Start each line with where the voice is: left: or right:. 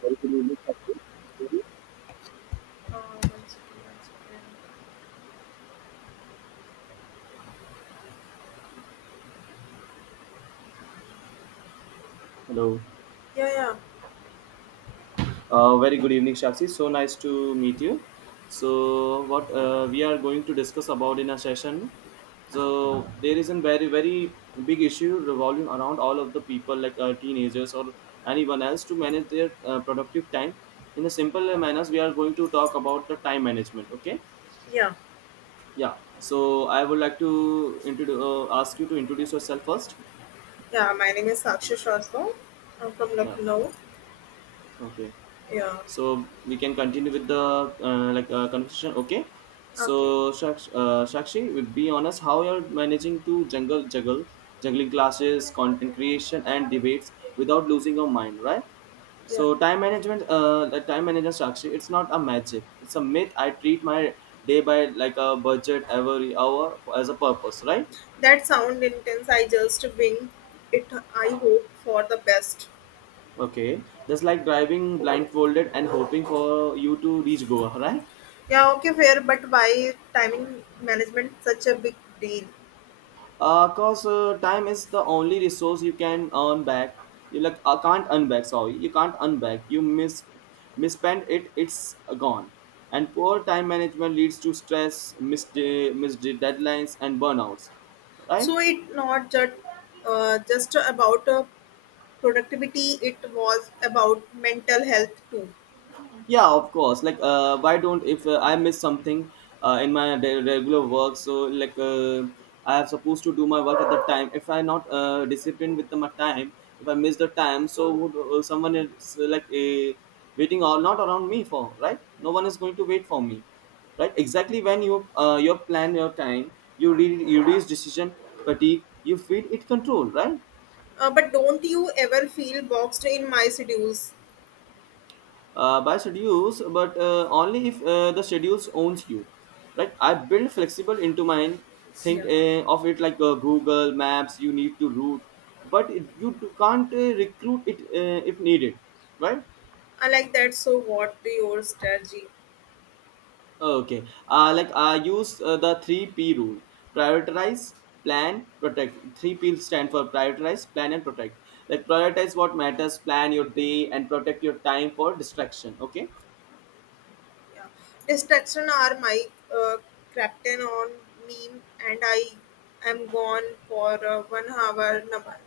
right: Very good evening, Sakshi.
left: One second, one second.
right: Hello. Very good evening, Shakshi. So nice to meet you. So what we are going to discuss about in a session. So there is a very big issue revolving around all of the people like teenagers or anyone else to manage their productive time in a simple manners. We are going to talk about the time management. Okay.
left: Yeah,
right: Yeah. So I would like to introduce ask you to introduce yourself first.
left: yeah. My name is Sakshi
right: Yes.
left: Shrestha. I'm from
right: Yeah.
left: Lucknow.
right: Okay.
left: Yeah.
right: So we can continue with the conversation. Okay,
left: Okay.
right: so sakshi would be honest how you're managing to jungle juggle juggling classes, content creation, and debates without losing your mind, right?
left: Yeah.
right: So time management, the time management structure, it's not a magic. It's a myth. I treat my day by like a budget, every hour as a purpose, right?
left: That sound intense. I just wing it. I hope for the best.
right: Okay. Just like driving blindfolded and hoping for you to reach Goa, right?
left: Yeah. Okay. Fair. But why timing management such a big deal?
right: Cause time is the only resource you can earn back. You can't earn back. Sorry, you can't earn back. You misspend it. It's gone. And poor time management leads to stress, missed deadlines, and burnouts, right?
left: So it not just just about productivity. It was about mental health too.
right: Yeah, of course. Why don't if I miss something in my regular work? So I am supposed to do my work at the time. If I not disciplined with my time, if I miss the time, so would someone is, waiting or not around me for? Right, no one is going to wait for me, right? Exactly. When you you plan your time, you you reach decision fatigue. You feel it control, right?
left: But don't you ever feel boxed in my schedules?
right: By schedules, but only if the schedules owns you. Right? I build flexible into mine. Think
left: Yeah.
right: of it like Google Maps. You need to route, but it, you can't recruit it if needed. Right?
left: I like that. So, what do your strategy?
right: Okay. Like I use the three P rule: prioritize, plan, protect. Three P stand for prioritize, plan, and protect. Like
left: Okay.
right: prioritize what matters, plan your day, and protect your time for distraction. Okay.
left: Yeah, distraction are my uh, captain on meme, and I am gone for one hour. Number.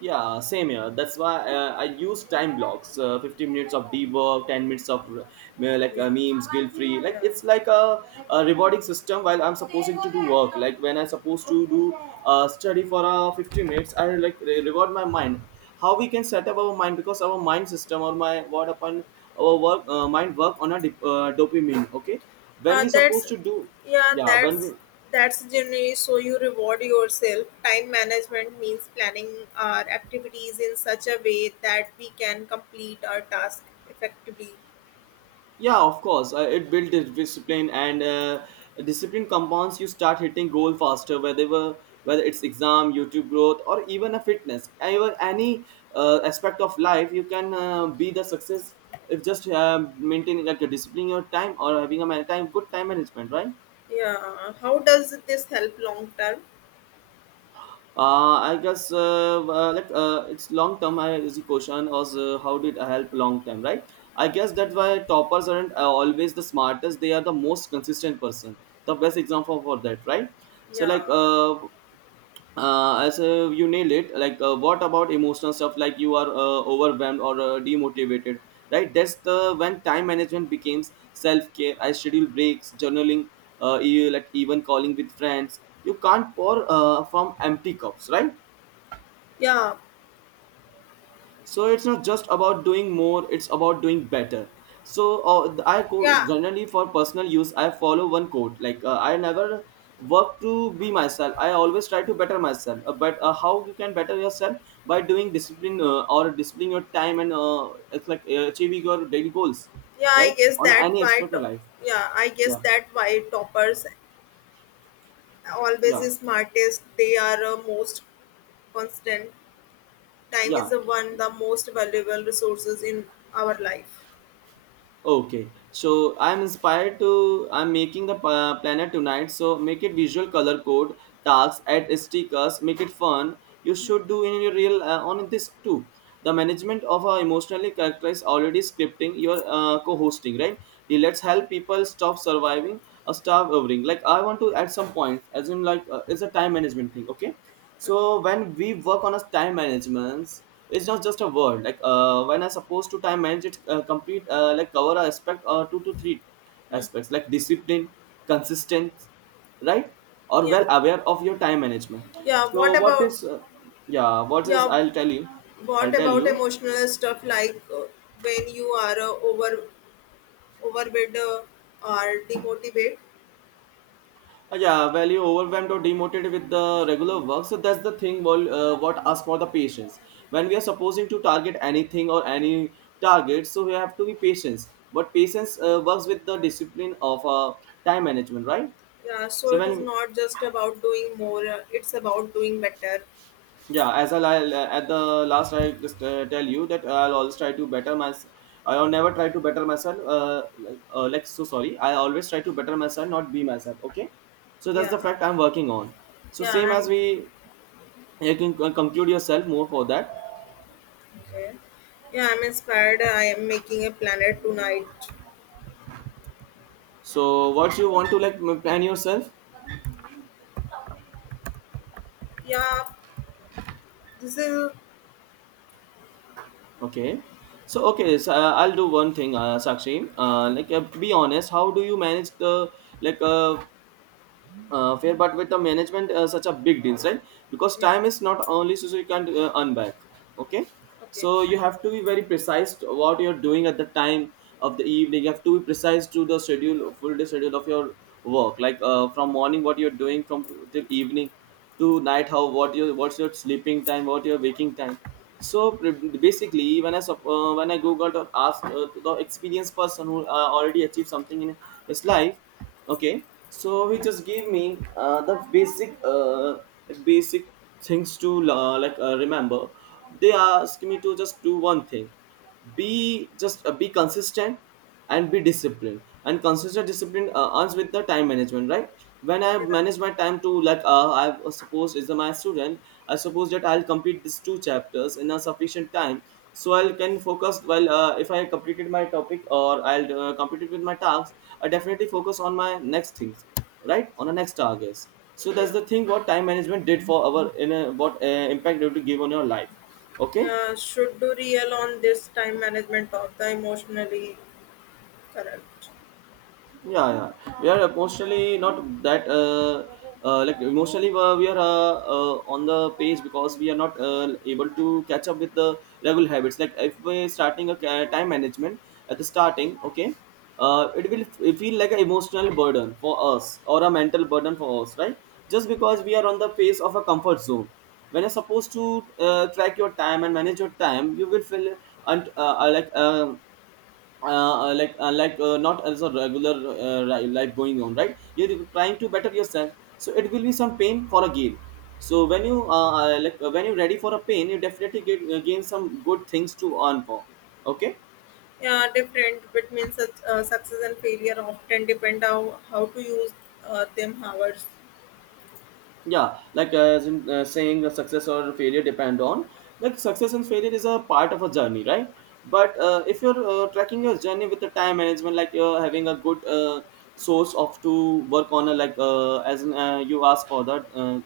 right: Yeah, same here. That's why I use time blocks. 15 minutes of deep work, 10 minutes of
left: Yeah,
right: memes, guilt free. Like
left: yeah.
right: it's like a rewarding system while I'm supposed to do work. Like when I'm supposed to do study for 15 minutes, I like reward my mind. How we can set up our mind, because our mind system or my what upon our work mind work on a dopamine. Okay, when
left: Uh,
right: we
left: that's
right: supposed to do,
left: yeah.
right: yeah, when
left: That's
right: we,
left: that's generally so you reward yourself. Time management means planning our activities in such a way that we can complete our task effectively.
right: yeah, of course. It builds discipline, and discipline compounds. You start hitting goal faster, whether it's exam, YouTube growth, or even a fitness, even any aspect of life. You can be the success if just maintaining like a discipline your time or having a time good time management, right?
left: Yeah. How does this help long term?
right: I guess it's long term. I is the question was how did I help long term, right? I guess that's why toppers aren't always the smartest. They are the most consistent person. The best example for that, right? So like
left: Yeah.
right: as you nail it. Like what about emotional stuff? Like you are overwhelmed or demotivated, right? That's the when time management becomes self care. I schedule breaks, journaling, like even calling with friends. You can't pour from empty cups, right?
left: Yeah.
right: So it's not just about doing more, it's about doing better. So
left: Yeah.
right: generally for personal use, I follow one quote, I never work to be myself, I always try to better myself. But how you can better yourself? By doing discipline or disciplining your time, and it's like achieving your daily goals
left: yeah i
right: right
left: guess
right: on
left: that
right: any
left: why
right: aspect of
left: to-
right: life.
left: yeah, I guess
right: Yeah,
left: that why toppers always
right: yeah,
left: is smartest. They are most constant. Time is
right: yeah.
left: the one the most valuable resources in our life.
right: Okay, so I'm inspired to. I'm making the planner tonight, so make it visual, color code, tags, add stickers, make it fun. You should do in your real on this too. The management of our emotionally characterized already scripting your co-hosting, right? The let's help people stop surviving or starve overing. Like I want to add some points, as in like it's a time management thing. Okay,
left: Okay.
right: so when we work on a time management, it's not just a word. When I supposed to time manage it, complete, like cover a aspect or two to three
left: Hmm.
right: aspects, like discipline, consistent, right? Or
left: yeah
right: well aware of your time management.
left: yeah what
right: So what
left: about
right: is yeah, what is,
left: yeah,
right: I'll tell you, I'll
left: what
right: tell
left: about
right: you.
left: emotional stuff like when you are overwhelmed or demotivated?
right: Yeah, value overwhelmed or demotivated with the regular work, so that's the thing. Well, what ask for the patience when we are supposing to target anything or any target, so we have to be patient. But patience works with the discipline of time management, right?
left: Yeah, so
right: So
left: it is
right: when,
left: not just about doing more, it's about doing better.
right: yeah, as I at the last, I just tell you that I'll always try to better myself. I'll never try to better myself. So sorry. I always try to better myself, not be myself. Okay, so that's
left: Yeah
right: the fact I'm working on. So
left: yeah
right: same as
left: I'm
right: we, you can conclude yourself more for that.
left: Okay. Yeah, I'm inspired. I am making a planet tonight.
right: So what you want to like plan yourself?
left: Yeah, this is.
right: Okay, so okay, so I'll do one thing, sakshi, be honest, how do you manage the, like uh, fair but with the management such a big deal, right? Because
left: Yeah,
right: time is not only so you can't earn back. Okay,
left: okay.
right: so you have to be very precise to what you're doing at the time of the evening. You have to be precise to the schedule, full day schedule of your work, from morning what you're doing from till evening to night, how what your what's your sleeping time, what your waking time. So basically when I when I googled or asked to the experienced person who already achieved something in his life. Okay, so he
left: Yeah,
right: just gave me the basic basic things to remember. They asked me to just do one thing, be just be consistent and be disciplined, and consistent discipline earns with the time management, right? When I
left: you're right.
right: manage my time to I suppose is my student, I suppose that I'll complete these two chapters in a sufficient time so I can focus well. If I completed my topic, or I'll complete it with my tasks, I definitely focus on my next things, right, on the next targets. So that's
left: Yeah.
right: the thing what time management did for our in a, what impact it would give on your life. Okay.
left: Yeah, should do real on this time management of the emotionally correct.
right: Yeah, yeah. We are emotionally not that, emotionally we are, on the page, because we are not able to catch up with the level habits. Like if we're starting a time management at the starting, okay, it will feel like an emotional burden for us or a mental burden for us, right? Just
left: Yeah,
right: because we are on the face of a comfort zone. When you're supposed to track your time and manage your time, you will feel un- uh, like not as a regular life going on, right? You're trying to better yourself, so it will be some pain for a gain. So when you when you're ready for a pain, you definitely get gain some good things to earn for. Okay.
left: yeah, different between such, success and failure often depend on how to use them hours.
right: Yeah, as in saying the success or failure depend on, like success and failure is a part of a journey, right? But if you're tracking your journey with the time management, like you're having a good source of to work on a, you ask for that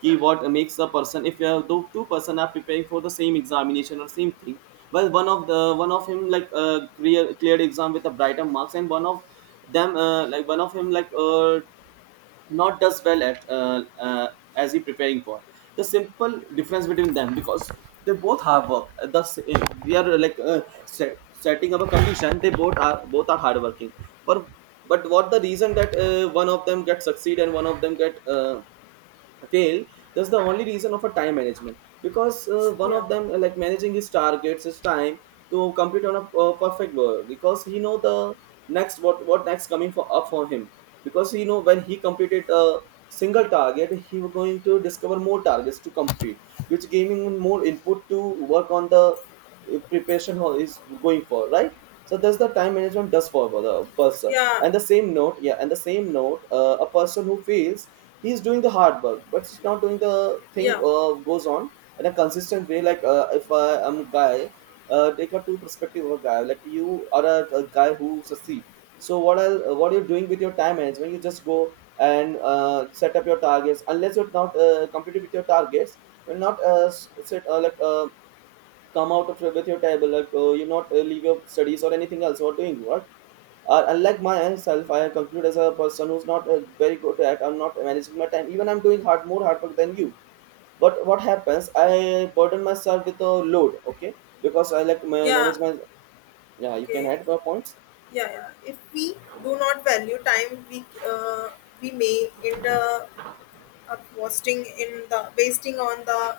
right: key, what makes a person if you have though two-person are preparing for the same examination or same thing. Well, one of him cleared exam with a brighter marks, and one of them one of him not does well at as he preparing for. The simple difference between them, because they both have work. Thus we are like set, Setting up a condition, they both are hardworking for, but what the reason that one of them get succeed and one of them get fail? That's the only reason of a time management. Because one
left: Yeah,
right: of them, like, managing his targets, his time to complete on a perfect world, because he know the next, what next coming for up for him. Because he know when he completed a single target, he was going to discover more targets to complete, which giving him more input to work on the preparation is going for, right? So that's the time management does for the person.
left: yeah,
right: And the same note, yeah, and the same note, a person who fails, he's doing the hard work, but he's not doing the thing
left: yeah,
right: goes on in a consistent way. Like, if I am a guy, take a two perspective of a guy, like you are a guy who succeed. So what are what you're doing with your time management? You just go and set up your targets. Unless you're not completed with your targets, you're not set, like, come out of with your table, like, you not leave your studies or anything else. You are doing what, unlike myself. I conclude as a person who's not very good at, I'm not managing my time, even I'm doing hard, more hard work than you. But what happens, I burden myself with a load, okay? Because I like
left: yeah.
right: manage my, yeah, you can
left: Okay,
right: add the points.
left: yeah. If we do not value time, we we may end up wasting in the wasting on the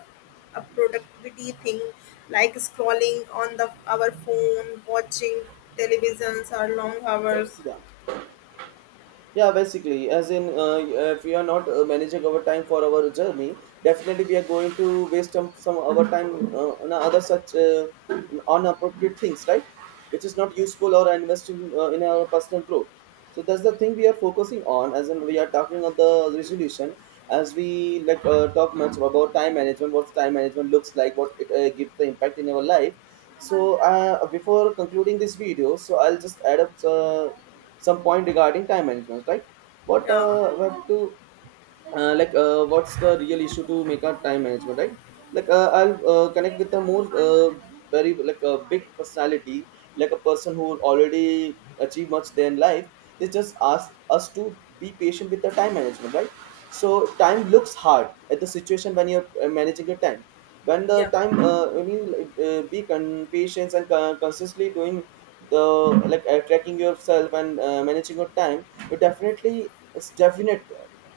left: a productivity thing, like scrolling on the our phone, watching televisions or long hours.
right: Yeah. Yeah, basically, as in, if we are not managing our time for our journey, definitely we are going to waste some our time on other such, on appropriate things, right? Which is not useful or investing in our personal growth. So that's the thing we are focusing on, as in we are talking of the resolution. As we like, talk much about time management, what time management looks like, what it gives the impact in our life. So before concluding this video, so I'll just add up some point regarding time management, right? But
left: Yeah.
right: we have to, like, what's the real issue to make our time management right? Like, I'll connect with a more, very like a big personality, like a person who already achieved much their life. They just ask us to be patient with the time management, right? So time
left: You know,
right: looks hard at the situation when you're managing your time. When the
left: yeah
right: time, when you like, be patient and consistently doing the, like, tracking yourself and managing your time, you definitely, it's definite,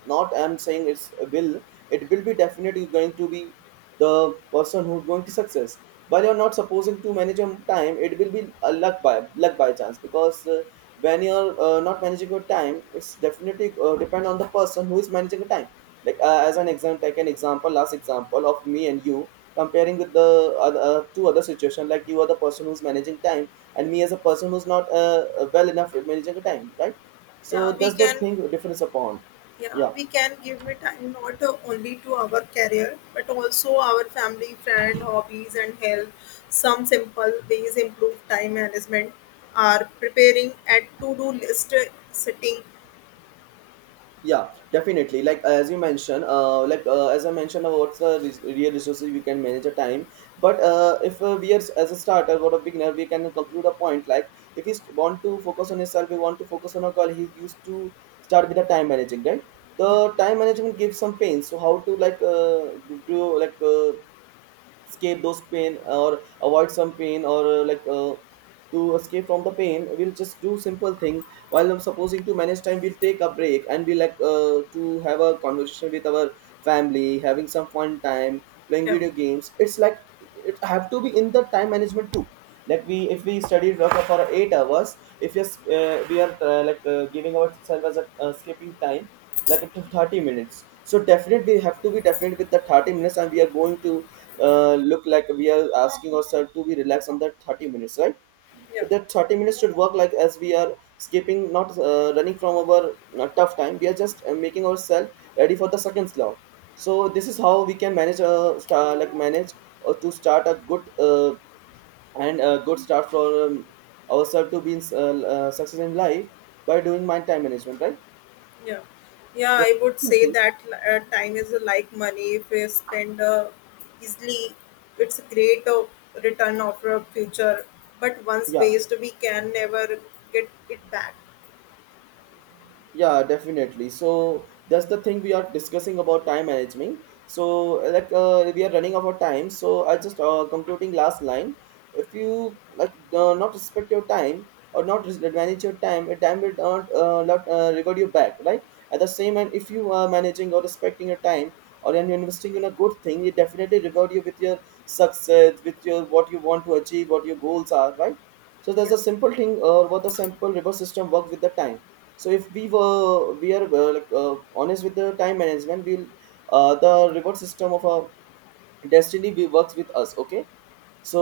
right: not I'm saying it's will, it will be definitely going to be the person who's going to success. While you're not supposing to manage your time, it will be a luck by luck, by chance. Because when you're not managing your time, it's definitely depend on the person who is managing the time. Like, as an example, take an example, last example of me and you, comparing with the other, two other situation, like you are the person who's managing time and me as a person who's not well enough at managing the time, right? So
left: yeah we
right: that's the
left: can
right: thing difference upon.
left: yeah,
right: Yeah.
left: we can give it time not only to our career but also our family, friend, hobbies and health. Some simple ways improve time management are preparing at to-do list, setting.
right: Yeah, definitely, like, as you mentioned, like, as I mentioned about what's the real resources we can manage a time. But if we are as a starter or a beginner, we can conclude a point like, if we want to focus on himself, we want to focus on a call, he used to start with the time managing, right? The time management gives some pain, so how to, like, do, like, escape those pain or avoid some pain or, like, to escape from the pain, we'll just do simple thing. While I'm supposing to manage time, we'll take a break and be like, to have a conversation with our family, having some fun time, playing
left: yeah
right: video games. It's like, it have to be in the time management too. Like, we, if we study work for 8 hours, if yes, we are, like, giving ourselves as a skipping time, like up to 30 minutes. So definitely we have to be definite with the 30 minutes, and we are going to, look like we are asking ourselves to be relaxed on that 30 minutes, right?
left: yeah
right: So that 30 minutes should work like as we are skipping, not running from our tough time. We are just making ourselves ready for the second slot. So this is how we can manage, like manage, or to start a good, and a good start for, ourselves to be in, success in life by doing my time management, right?
left: Yeah, yeah,
right: The
left: I would
right: second
left: say
right: thing.
left: that time is like money. If you spend easily, it's a great return of your future. But once
right: Yeah.
left: waste, we can never get it back.
right: Yeah, definitely. So that's the thing we are discussing about time management. So like, we are running out of time. So I just, concluding last line. If you like, not respect your time or not manage your time will not, not reward you back, right? At the same time, if you are managing or respecting your time or and you're investing in a good thing, it definitely reward you with your success, with your what you want to achieve, what your goals are, right? So there's
left: Yeah,
right: a simple thing or what the simple reverse system work with the time. So if we were, we are, like, honest with the time management, we'll, the reward system of our destiny, we works with us, okay?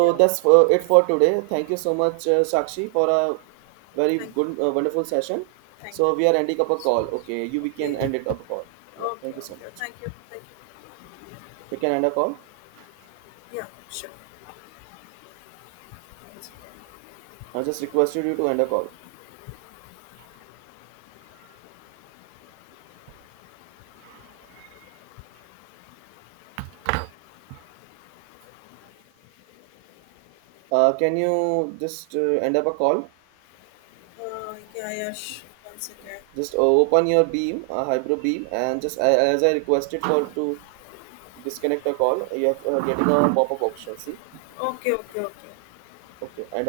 left: yeah.
right: that's for it for today. Thank you so much, Sakshi, for a very
left: Thank
right: good,
left: you,
right: wonderful session.
left: thank you, thank you,
right: So we are ending up a
left: thank
right: call, okay? You, we can
left: you so much. Okay,
right: end it up a call. Yeah,
left: okay,
right: thank you so
left: okay.
right: much.
left: Thank you.
right: We can end a call.
left: Yeah, sure.
right: I just requested you to end a call. Can you just end up a call?
left: Yeah. Sure. Once
right: Just open your beam, hybrid beam, and just as I requested for to disconnect a call, you have getting a pop-up option. See,
left: okay.
right: okay, and